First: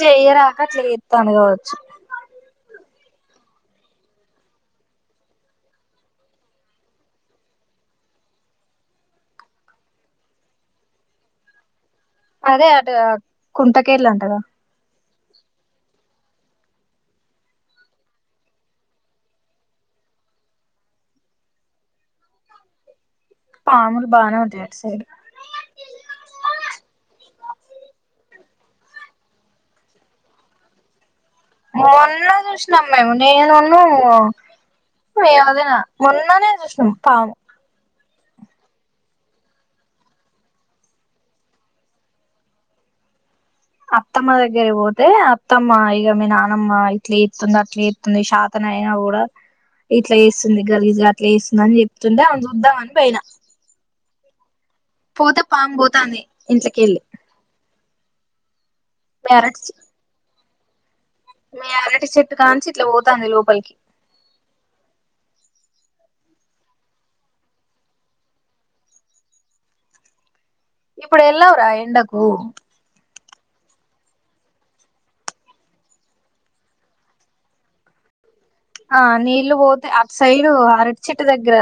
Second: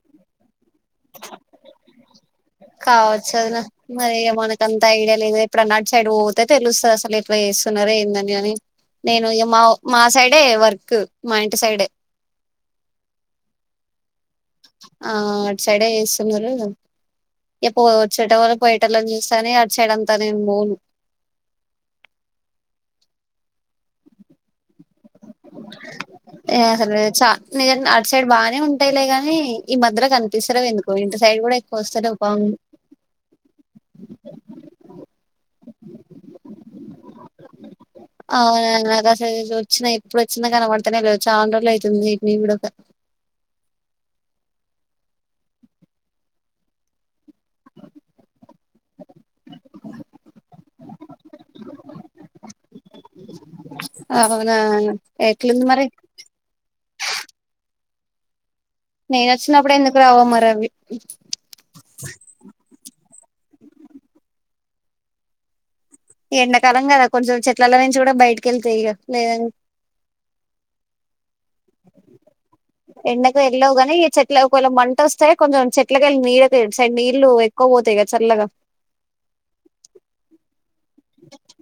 చెయరాక చేయతాంది కావచ్చు కావచ్చు అద నా మరి మనకు అంత ఐడియా లేదు ఇప్పుడు నాటి సైడ్ పోతే తెలుస్తుంది అసలు ఇట్లా చేస్తున్నారుార ఏందని అని నేను ఇ మా మా సైడే వర్క్ మా ఇంటి సైడే అదే అద కుంటకెల్ అను అద ఆ అటు సైడే చేస్తున్నారు ఇప్పు వచ్చేట వల్ల పోయేటళని చూస్తాని అటు సైడ్ అంతా నేను బోను పాములు బానే వత్ ఏ చ నిజ అట్ సైడ్ బా ఉంటాయిలే గాని ఈ మధ్ర కనిపిస్తారు ఎందుకో ఇంట మొన్న చూసినమ్ నేనును మే అదేనా మొన్ననే చూసినాం పాము అవునా నాకసలు జొచ్చినా ఎప్పుడు వచ్చిన కనపడుతనే లే చాన్ రోజులు ఐతంది నేటిని చూడక అత్తమ్మ దగ్గర పోతే అత్తమ్మ ఇక మీ నానమ్మ ఇట్ల ఎత్స్తుంది అట్లా ఎతుంది శాతన అయినా కూడా ఇట్లా వేస్తుంది గలీజ్గా అట్లా వస్తుంది అని చెప్తుంటే అను చూద్దామ అని పైన ఆ పోతే పామ్ పోతాంది ఇంట్ల కెళ్ళి నెన్ అచ్చినపుడు ఎందుకు రావో మరవి ఇవి మే ఆనటి చెట్టు కాంచి ఇట్ల వొత్ తంది లోపలికి ఎండాకాలం కదా కొంచెం చెట్లాల నుంచి కూడా బయటికిళ్తే ఇగ లేదన్ ఇప్పుడు ఎల్ ఎలవ్ రా ఎండకు వెళ్లవుగాని ఈ చెట్లవేలా మంట వస్తే కొంచెం చెట్ల వెళ్ళ నీళ్ళ సడ్ నీళ్ళలు ఎక్కువ పోతాయి కద చల్లగా ఆ నీళ్లు పోతే ఆ సైడు అరటి చెట్టు దగ్గర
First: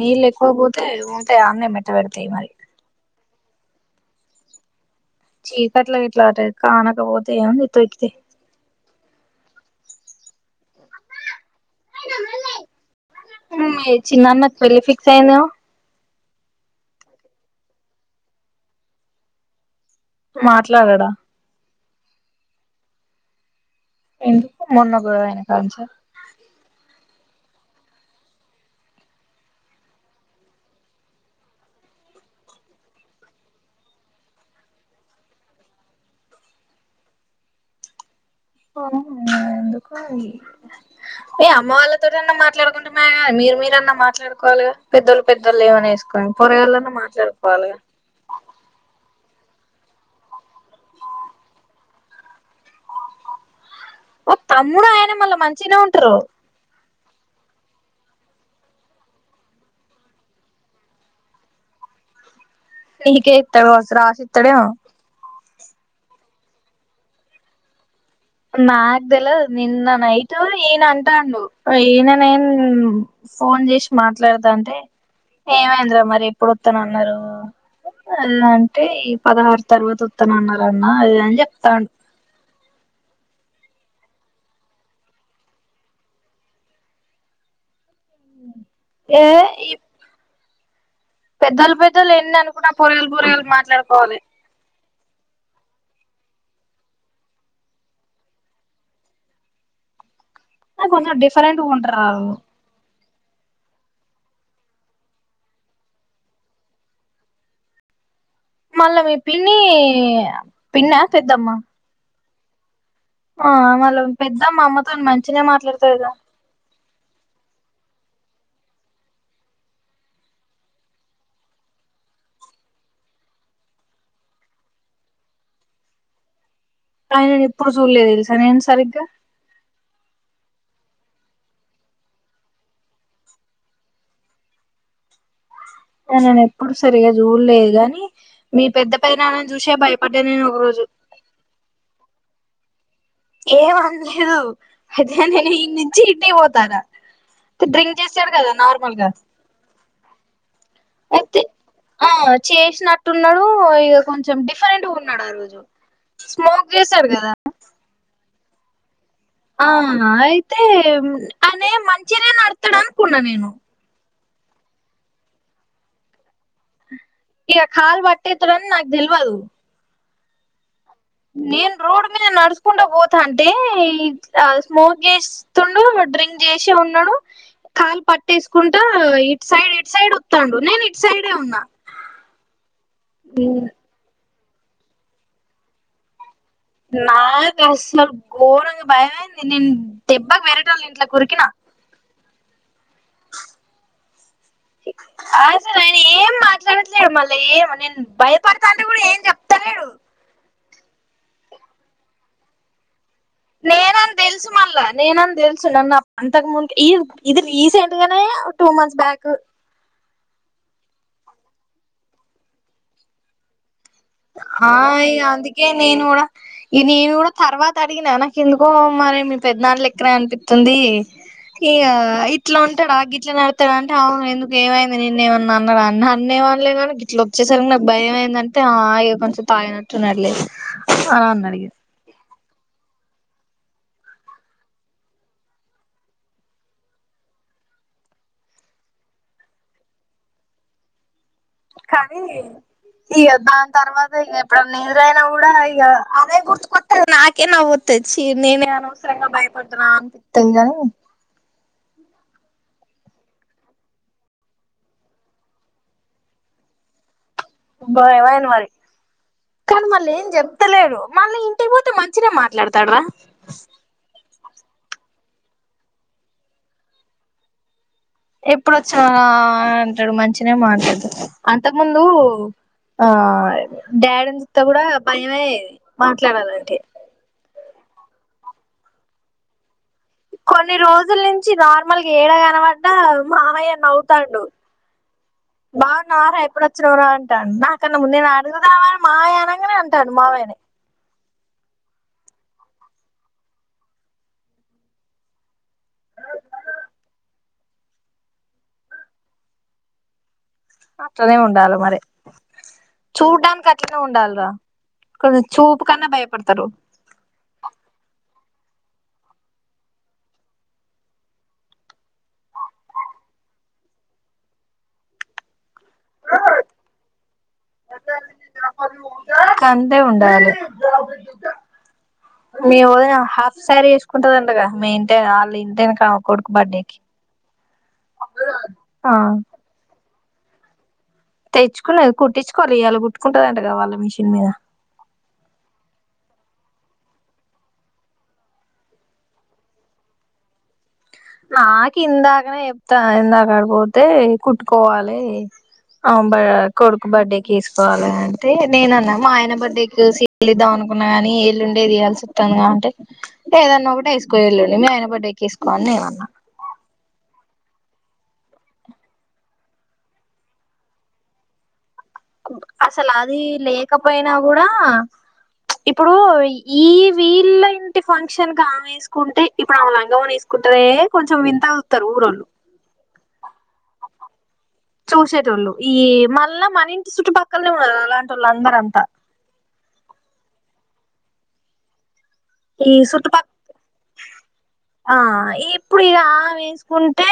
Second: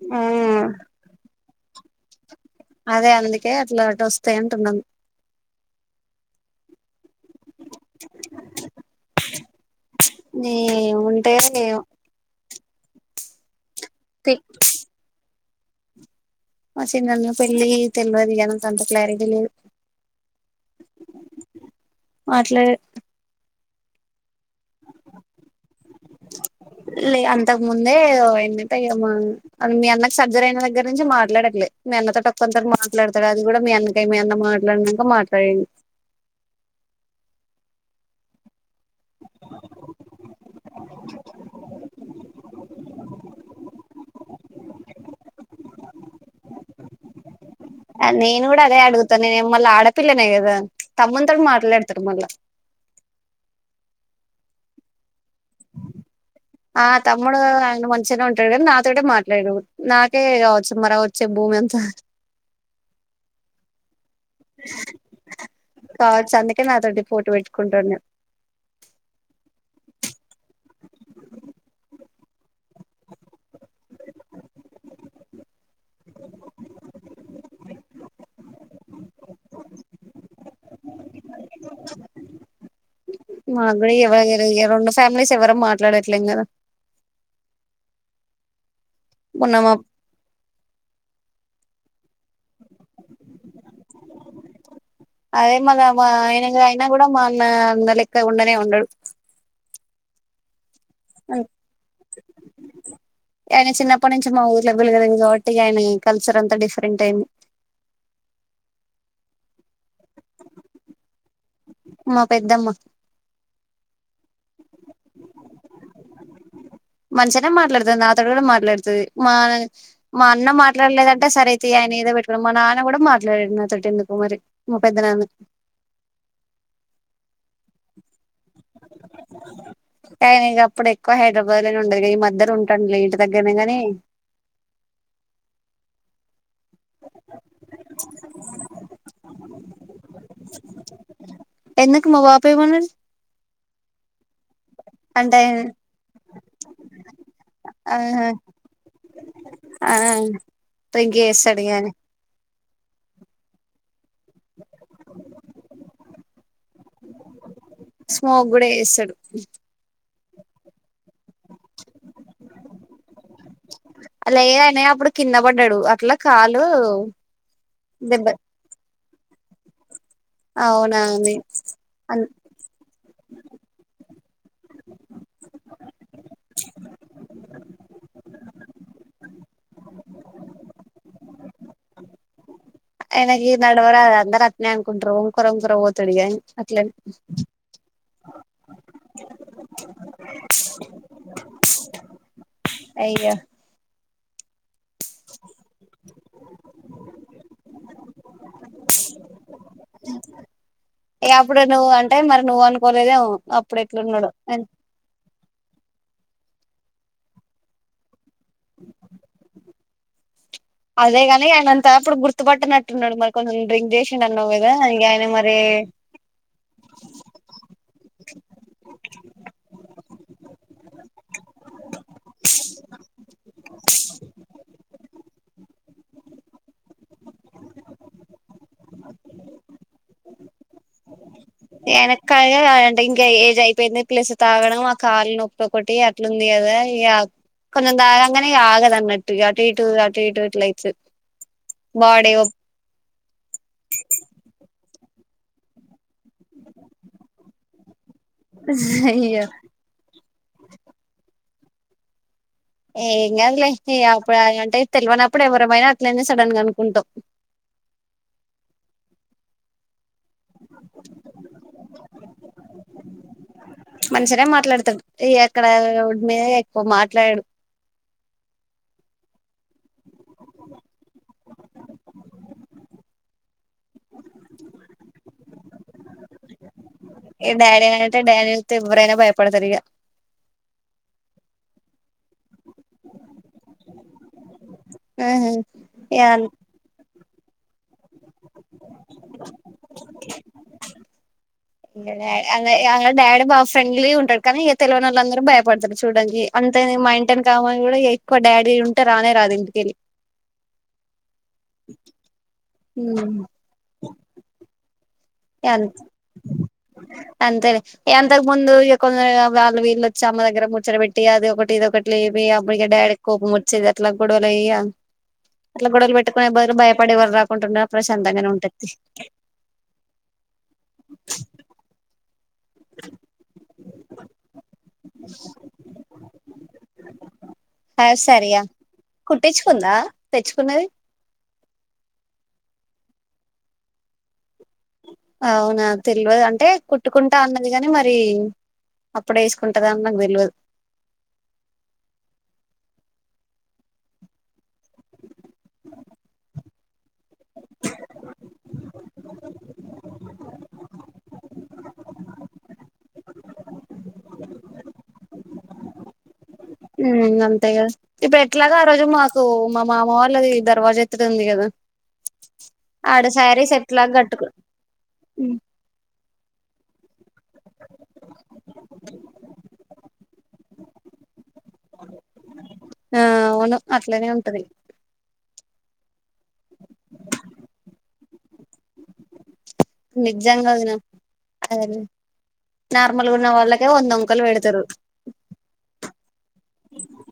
నీళ్ళు ఎక్కువ పోతే ఉంటాయా మెట్ట పెడు తెయి మరి అదే అందుకే అట్లా అ వస్తాయి అంటున్నాను చీకట్లా ఇట్లా కానకపోతే ఏముంది తకితే న ఉంటే చిన్నన్న కి పెళ్ళి ఫిక్స్ అయింది గా మ చిందన్న పెళ్ళి తెల్వదుగ నాంతంత క్లారిటీ లేదు మాట్లాడడా మాట్లా ఎ మొన్న గొడవా అయిన కాదనుంచి ఇంతకు ముందే ఎంట మీ అన్నకు సర్జరయిన దగ్గర నుంచి మాట్లాడట్లేదు మీ అన్నతో తక్ కొంతర మాట్లాడతాడు అది కూడా మీ అన్నక మీ అన్న మాట్లాడినాక మాట్లాడండి ఎందుకు ఏ అమ్మ వాళ్ళతోటి అన్నా మాట్లాడుకుంటున్నా మీరు మీరన్నా మాట్లాడుకు వాలగా పెద్దలు పెద్దళ్లు ఏమనిసుకొని పొరగాళ్ళన్నా మాట్లాడుకోవాలి నేను కూడా అదే అడుగుతాను నేను మళ్ళా ఆడపిల్లనే కదా తమ్మతో మాట్లాడతారు మళ్ళా ఓ తమ్ముడు ఆయన మళ్ళా మంచినే ఉంటారు ఆ తమ్ముడు ఆయన మంచిగానే ఉంటాడు కానీ నాతోటే మాట్లాడు నాకే కావచ్చు మర వచ్చే భూమి అంత మీకే ఇతేస్రా రాశ తడ కావచ్చు అందుకే నాతోది పోటు పెట్టుకుంటా ఉండు నాకు తెలదు నిన్న నైట్ ఈయన అంటాడు ఈయన నేను ఫోన్ చేసి మాట్లాడదా అంటే ఏమైందిరా మరి ఎప్పుడు వస్తాన అన్నారు అ అంటే ఈ పదహారు తర్వాత వస్తాన అన్నారు అన్న చెప్తాంట మాగుడ ఎవరిర రెండు ఫ్యామిలీస్ ఎవరం మాట్లాడట్లేం కదా ఏ మొన్న మా పెద్దలు పెద్దలు ఎన్ని అనుకున్న పొరయలు పొరలు మాట్లాడుకోవాలి అదే మన మా ఆయన అయినా కూడా మా అన్న అంద లెక్క ఉండనే ఉండడు కొంచం డిఫరెంట్ ఉంటరా ఆయన చిన్నప్పటి నుంచి మా ఊర్లో వెలుగదం కాబట్టి ఆయన కల్చర్ అంతా డిఫరెంట్ అయింది మళ్ళా మీ పిన్ని పిన్న పెద్దమ్మ మా పెద్దమ్మ ఆ మల్ల పెద్దమ్ మా అమ్మతో మంచిన మాట్లాడతారు కదా అతడు కూడా మాట్లాడుతుది మా మా అన్న మాట్లాడలేదంటే సరే అయితే ఆయన ఏదో పెట్టుకున్నా మా నాన్న కూడా మాట్లాడాడు అతడు ఎందుకు మరి మా పెద్ద నాన్న అయినడి ఎప్పుడు చూడలేదు తెలుసా నేను సరిగ్గా కాయనీ ఇక అప్పుడు ఎక్కువ హైదరాబాద్ లోనే ఉండదు కా ఈ మధర ఉంటాం ఇంటి దగ్గరనే గానీ ఆ నను ఇప్పుడు సరిగా చూలేదు కానీ మీ పెద్ద పెద్ద నాన్నని చూసే భయపడ్డా నేను ఒక రోజు ఏమని ఏమంది అయి అంటే నేను ఇ నుంచి ఇంటి కి పోతాదట డ్రింక్ ఆహా చేసాడు కదా నార్మల్గా ఆ డ్రింక్ అయితే చేస్తాడు ఇగ అని ఆ. చేసినట్టున్నాడు ఇగ కొంచెం డిఫరెంట్గా ఉన్నాడు ఆ రోజు స్మోక్ చేసాడు కదా స్మోక్ కూడా చేస్తడు ఆ ఆ అయితే అనే మంచినే నడతాడు అనుకున్నా నేను అలా అయన అప్పుడు కింద పడ్డాడు అట్లా కాలు ఇగ కాల్ దెబ్బ బట్టేం నా తెల్వదు అవును నేను రోడ్ మీద నడుచకుంటూ పోతాంటే స్మోక్ చేస్తుండు డ్రింక్ చేసి ఉన్నాడు కాలు పట్టేసుకుంటా ఇటు సైడ్ ఇటు సైడ్ వత్తాండు నేను ఇటు సైడే ఉన్నా. ఆయనికి నడవరాదు అందర్ నే అన్కుంటరు ఒంకర్ ఒంకరా పోతాడిగా ఆయన నాకు అసలు గోరంగ భయమైంది నేను దెబ్బాకి వెరోటోల ఇంట్లో కురికినా అయ్య అసలు ఆయన ఏం మాట్లాడట్లేదు మళ్ళీ ఏమో నేను భయపడతా అంటే కూడా ఏం చెప్తలేడు. ఇగ అప్పుడు నువ్వు అంటే మరి నువ్వు అనుకోని నేనని తెలుసు మళ్ళా నేనని తెలుసు నన్న తకు ముందు ఈ ఇది రీసెంట్ గానే టూ మంత్స్ బ్యాక్ అదేగాని ఆయన అంతా అప్పుడు గుర్తుపట్టినట్టున్నాడు మరి కొంచెం డ్రింక్ చేసిండు అన్నావు కదా ఆ ఇగ ఆయన మరి అందుకే నేను కూడా ఈ నేను కూడా తర్వాత అడిగినా నాకు ఎందుకో మరి మీ పెద్దాళ్ళ ఎక్కడ అనిపిస్తుంది ఈ ఇట్లా ఉంటాడా ఇట్లా నడతాడు అంటే ఎందుకు ఏమైంది నేన్న ఏమన్నా అన్నా నన్నేం అనలే కానీ గిట్లా వచ్చేసరికి నాకు భయంమయిందంటే ఆ ఇగ కొంచెం తాగినట్టు ఉన్నాడు లే ఆ అన్నాడు ఇగ ఎనక అంటే ఇంకా ఏజ్ అయిపోయింది ప్లస్ తాగడము ఆ కాళ్ళ నొప్పి ఒకటి అట్లుంది కదా ఇక కొంచెం తాగాంగానే ఆగదు అన్నట్టు అటు ఇటు అటు ఇటు ఇట్ల అయితది. కానీ బాడీ అయ్యో ఇగ దాని తర్వాత ఇక ఎప్పుడన్న ఎదనా కూడా ఇగ అదే గుర్తు కొత్తది నాకే నవ్వుతది చీ నేనే అనవసరంగా భయపడుతున్నా అనిపిస్తుంది గానీ ఏం కాదులే ఇగ అప్పుడు అంటే తెలివనప్పుడు ఎవరమైనా అట్లనే సడన్ గా అనుకుంటాం భయం అయింది మరి కానీ మళ్ల ఏం చెప్తలేడు మళ్ళీ ఇంటికి పోతే మంచిినే మాట్లాడతాడ్ రా అదే మాట్లాడతాడ్ ఎ ఎక్కడా మీద ఎక్కువ మాట్లాడడు ఎప్పుడు వచ్చావ్ రా అంటడు మంచిి నె మాట్లాడతాడు అంతక్ ముందు ఆ డాడీన్ తో కూడా భయమయేది మాట్లాడాలంటే ప డాడీ అని అంటే డాడి అయితే ఎవ్వరైనా భయపడతారు ఇక కొన్ని రోజుల్ నుంచి నార్మల్ ఏడగనడ్డ మామయ్య నవ్వుతాండు ఆహా బాగున్న ఆహా ఎప్పుడొచ్చినరా అంట అంటా నాకన్నా ముందె నేను అడుగుదావా మామయ్య అనగానే అంటాను మావయ్యని ఇ అ అ డాడీ బా ఫ్రెండ్లీ ఉంటాడు కానీ తెలియని వాళ్ళ అందరూ భయపడతారు చూడానికి అంతే మా ఇంటిని కామని కూడా ఎక్కువ డాడీ ఉంటే రానే రాదు ఇంటికెళ్ళి అట్లానే ఉండాల మరి చూడ్డం గట్లే ఉండాలరా ఎన్ అంతే లె ఎం ఇంతకు ముందు ఇ కొ వాళ్ళు వీళ్ళ వచ్చి అమ్మ దగ్గర ముచ్చడి పెెట్టి అది ఒకటి ఇది ఒకటి అప్పుక డాడీకి కోపముచ్చేది అట్ల కూడ అయ అట్ల గొడవలు పెట్టుకునే బదులు భయపడే ఎవరు రాకుంుండ అడు ప్రశాంతంగానే ఉంటది అంతే ఉండాలి మీ వదినా హాఫ్ సారీ వేసుకుంటదంటగా మీ ఇంటే వాళ్ళు ఇంటె ఆ కొడుకు బర్డేకి సరిగా కుట్టించుకుందా తెచ్చుకున్నది తెచ్చుకునేది కుట్టిచుకోవాలి ఇయాళ కుట్టుకుంటదంటగా వాళ్ళ మిషిన్ మీద అవున తెలవదు అంటే కుట్టుకుంటా అన్నది గాని మరి అప్పుడే వేసుకుంటద అని నాకు తెలియదు నాక్ ఇందాకనే చెప్తా ఇందాక అటు పోతే కుట్టుకోవాలి అమ్ బ కొడుకు బర్త్డేకి వేసుకోవాలె అంటే నేన్ అన్న మా ఆయన బర్త్డే కేసి వెళ్లిద్దాం అనుకున్నా గాని ఎల్లుండి ఏయాల్సి వస్తుుందింటే ఏదన్న ఒక టె వేసుకో ఎల్లుండి మీ ఆయన బర్త్డే కసుకో కామనేగ ఉమ్ అంతే కదా ఇప్పుడ్ ఎట్ల గొ ఆ రోజు మాకు మా మామ వాళ్ళది దర్వాజ ఎత్తుడి ఉంది కదా అసల్ ఆడ అది శారీస్ ఎట్లాగ లేకపోయిన కట్టుకు కూడా ఉమ్, ఇప్పుడు ఈ వీళ్ళ ఇంటి ఫంక్షన్ కి ఆమె వేసుకుంటే ఇప్పుడు ఆ లంగమ వే కుంటరే కొంచెం వింతగ చూత్తారు ఊరోళ్ళు ఆ అవును అట్లనే ఉంటది చూసేటోళ్ళు ఈ మళ్ళ మన ఇంటి చుట్టుపక్కలనే ఉన్నారు అలాంటోళ్ళు అందరంతా నిజంగాన స్వారి ఈ చుట్టుపక్క పెడతారు ఆ ఇప్పుడు ఇ గా వేసుకుంటే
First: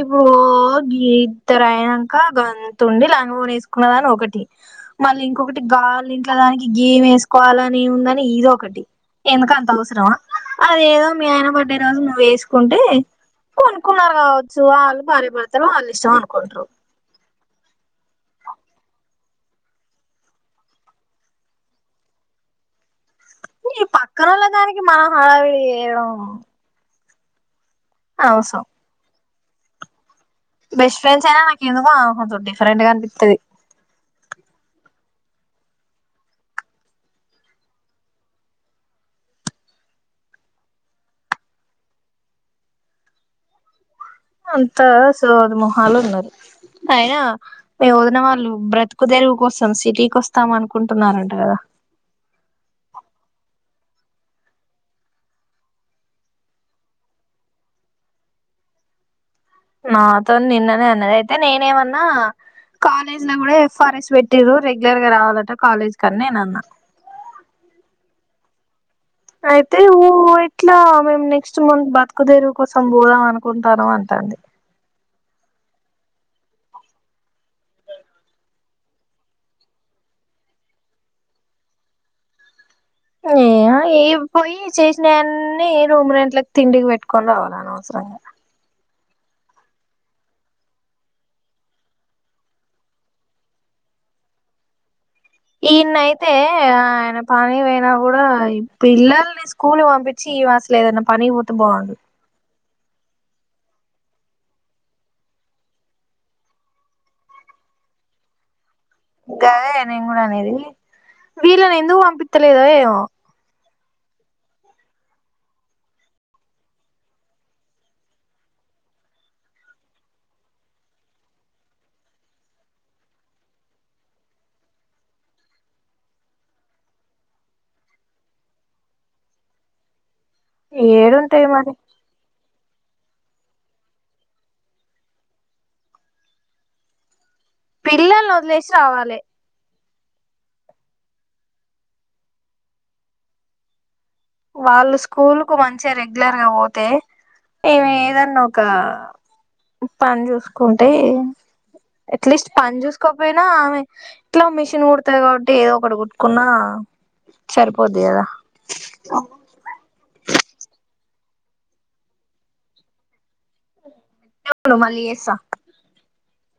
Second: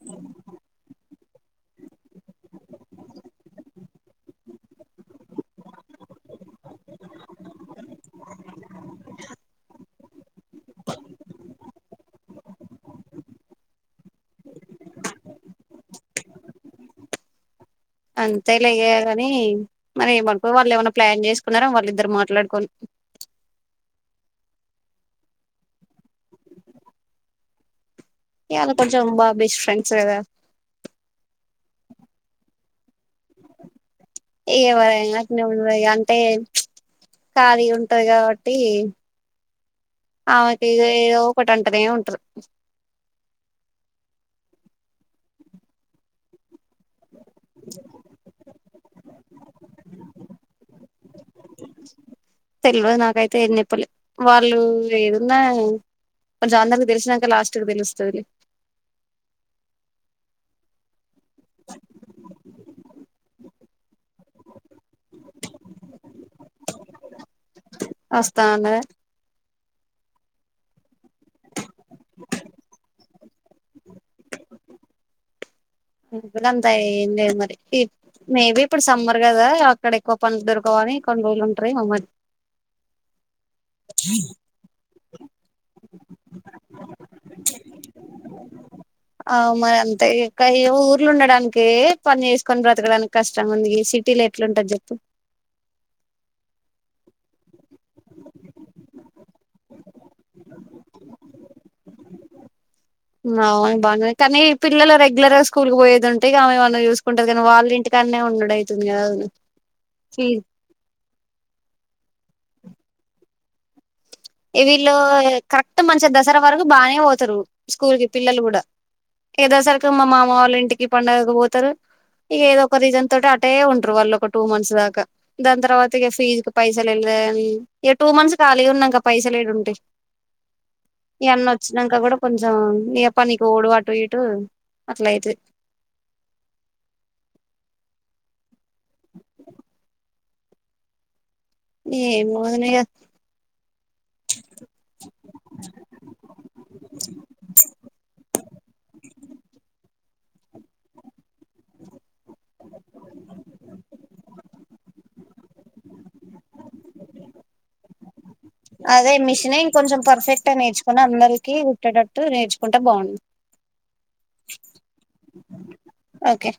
ఇప్పుడు ఇత్తర అయినాక గంతుండి లంగ ఒనీ వేసుకున్నదని ఒకటి మళ్ళీ ఇంకొకటి గాలి ఇంట్లో దానికి గీమ్ వేసుకోవాలని ఉందని ఇది ఒకటి ఎందుకంత అవసరమా అది ఏదో మీ ఆయన బర్ బర్డె రోజు నువ్వు వేసుకుంటే కొనుకున్నారు కావచ్చు వాళ్ళు భార్యపడతారు వాళ్ళు ఇష్టం అనుకుంటారు అంతే లే ఏ కాని మరి మ వాళ్ళు ఏమైన్నా ప్లాన్ చేసుకున్నారా వాళ్ళిద్దరు మాట్లాడుకొని ఈ పక్కనోళ్ళ దానికి మనం హడావిడి చేయడం అనవసరం ఇయాల కొంచం బాగ్ బెస్ట్ ఫ్రెండ్స్ కదా బెస్ట్ ఫ్రెండ్స్ అయినా నాకెందుకో ఆవ కొంచం డిఫరెంట్గా అనిపిత్తది. ఏవరైనా అట్నే ఉంటరు అంటే ఖాళీగా ఉంటది కావట్టి ఆమెకి ఇదో ఏదో ఒకటి అంటనే ఉంటరు అంతా సోది మొహాలు ఉన్నారు అయినా మి వదినా వాళ్ళు బ్రత్ క్ దెరువు కోసం సిటీకి వస్తాం అనుకుం తెల్వదు నాకైతే ఏం చెప్పలే వాళ్ళు ఏదున్నా కొంచం అందరికి తెలిసినంక లాస్ట్ కు తెలుస్తదిలే. నాతో నిన్ననే అన్నది అయితే నేనేమన్నా కాలేజ్ లో కూడా ఎఫారెస్ట్ వెట్టిరు రెగ్ రెగ్యులర్ గా రావాలంట కాలేజ్ కని నేను అన్నా వస్తా అన్నదే అయితే ఓ ఇట్లా మేము నెక్స్ట్ మంత్ బతుకుదెరువు కోసం పోదాం అనుకుంటానం అంటుంది. ఉమ్ గంతా ఏం లేదు మరి మేబీ ఇప్పుడు సమ్మర్ కదా అక్కడ ఎక్కువ పనులు దొరకవు అని కొన్ని రోజులు ఉంటరేమో మరి. ఉమ్ ఏ ఏవి పోయి చేసినయన్ని రూమ్ రెంట్లకి తిండికి పెట్టుకొని రావాల అనవసరంగా. అవు మరి అంతే ఏ ఊర్ల ఉండడానికే పని చేేసుకొని బ్రతకడానికి కష్టం ఉంది సిటీ లో ఎట్లా ఉంటది చెప్పు. ఈన్న అయితే ఆయన పని పోయినా కూడా పిల్లలని సూ స్కూలు పంపించి ఈవా అసలు ఏదన్న పనికి పోతే బావుండు. ఉమ్ అవును బానే కానీ పిల్లలు రెగ్యులర్ గా స్కూల్కి పోయేదుంటే ఇగ ఆమెమన్న చూసుకుంటది కానీ వాళ్ళు ఇంటికానే ఉండుడు అ గదే నేను కూడా అనేది వీళ్ళని ఎందుకు పంపిత్తలే దో ఏమో వీళ్ళు కరెక్ట్ మంచిగా దసరా వరకు బాగానే పోతరు స్కూల్ కి పిల్లలు కూడా, ఇగ దసరాకి మా మామ వాళ్ళ ఇంటికి పండగకు పోతరు. ఇగ ఏదో ఒక రీజన్ తోటి అటే ఉంటరు, వాళ్ళు ఒక టూ మంత్స్ దాకా దాని తర్వాత, ఇగ ఫీజు కు పైసలు లేదని ఇగ టూ మంత్స్ ఖాళీగా ఉన్నాంక పైసలేడుంటయి ఈ అన్న ఏడుంటాయి మరి వచ్చినంక కూడా కొంచం ఇగ పనికి ఓవుడు అటు ఇటు అట్ల అయితది. పిల్లల్ని వదిలేసి రావాలే. ఏమో వదిన ఇగా వాళ్ళు స్కూల్ కు మంచిగా రెగ్యులర్ గా ఓతే ఈమే ఏదన్నా ఒక పని చూసుకుంటే ఎట్లిస్ట్ పని చూసుకోపోయినా ఆవే ఇంట్లో మిషిన్ కుడుతది కాబట్టి ఏదో ఒకటి కుట్టుకున్నా సరిపోద్ది కదా. అదే మిషీన్ ఇంకొంచెం పర్ఫెక్ట్గా నేర్చుకుని అందరి కి కుట్టేటట్టు నేర్చుకుంటే బావుం [inaudible] మళ్లీ చేస్తా ఓకే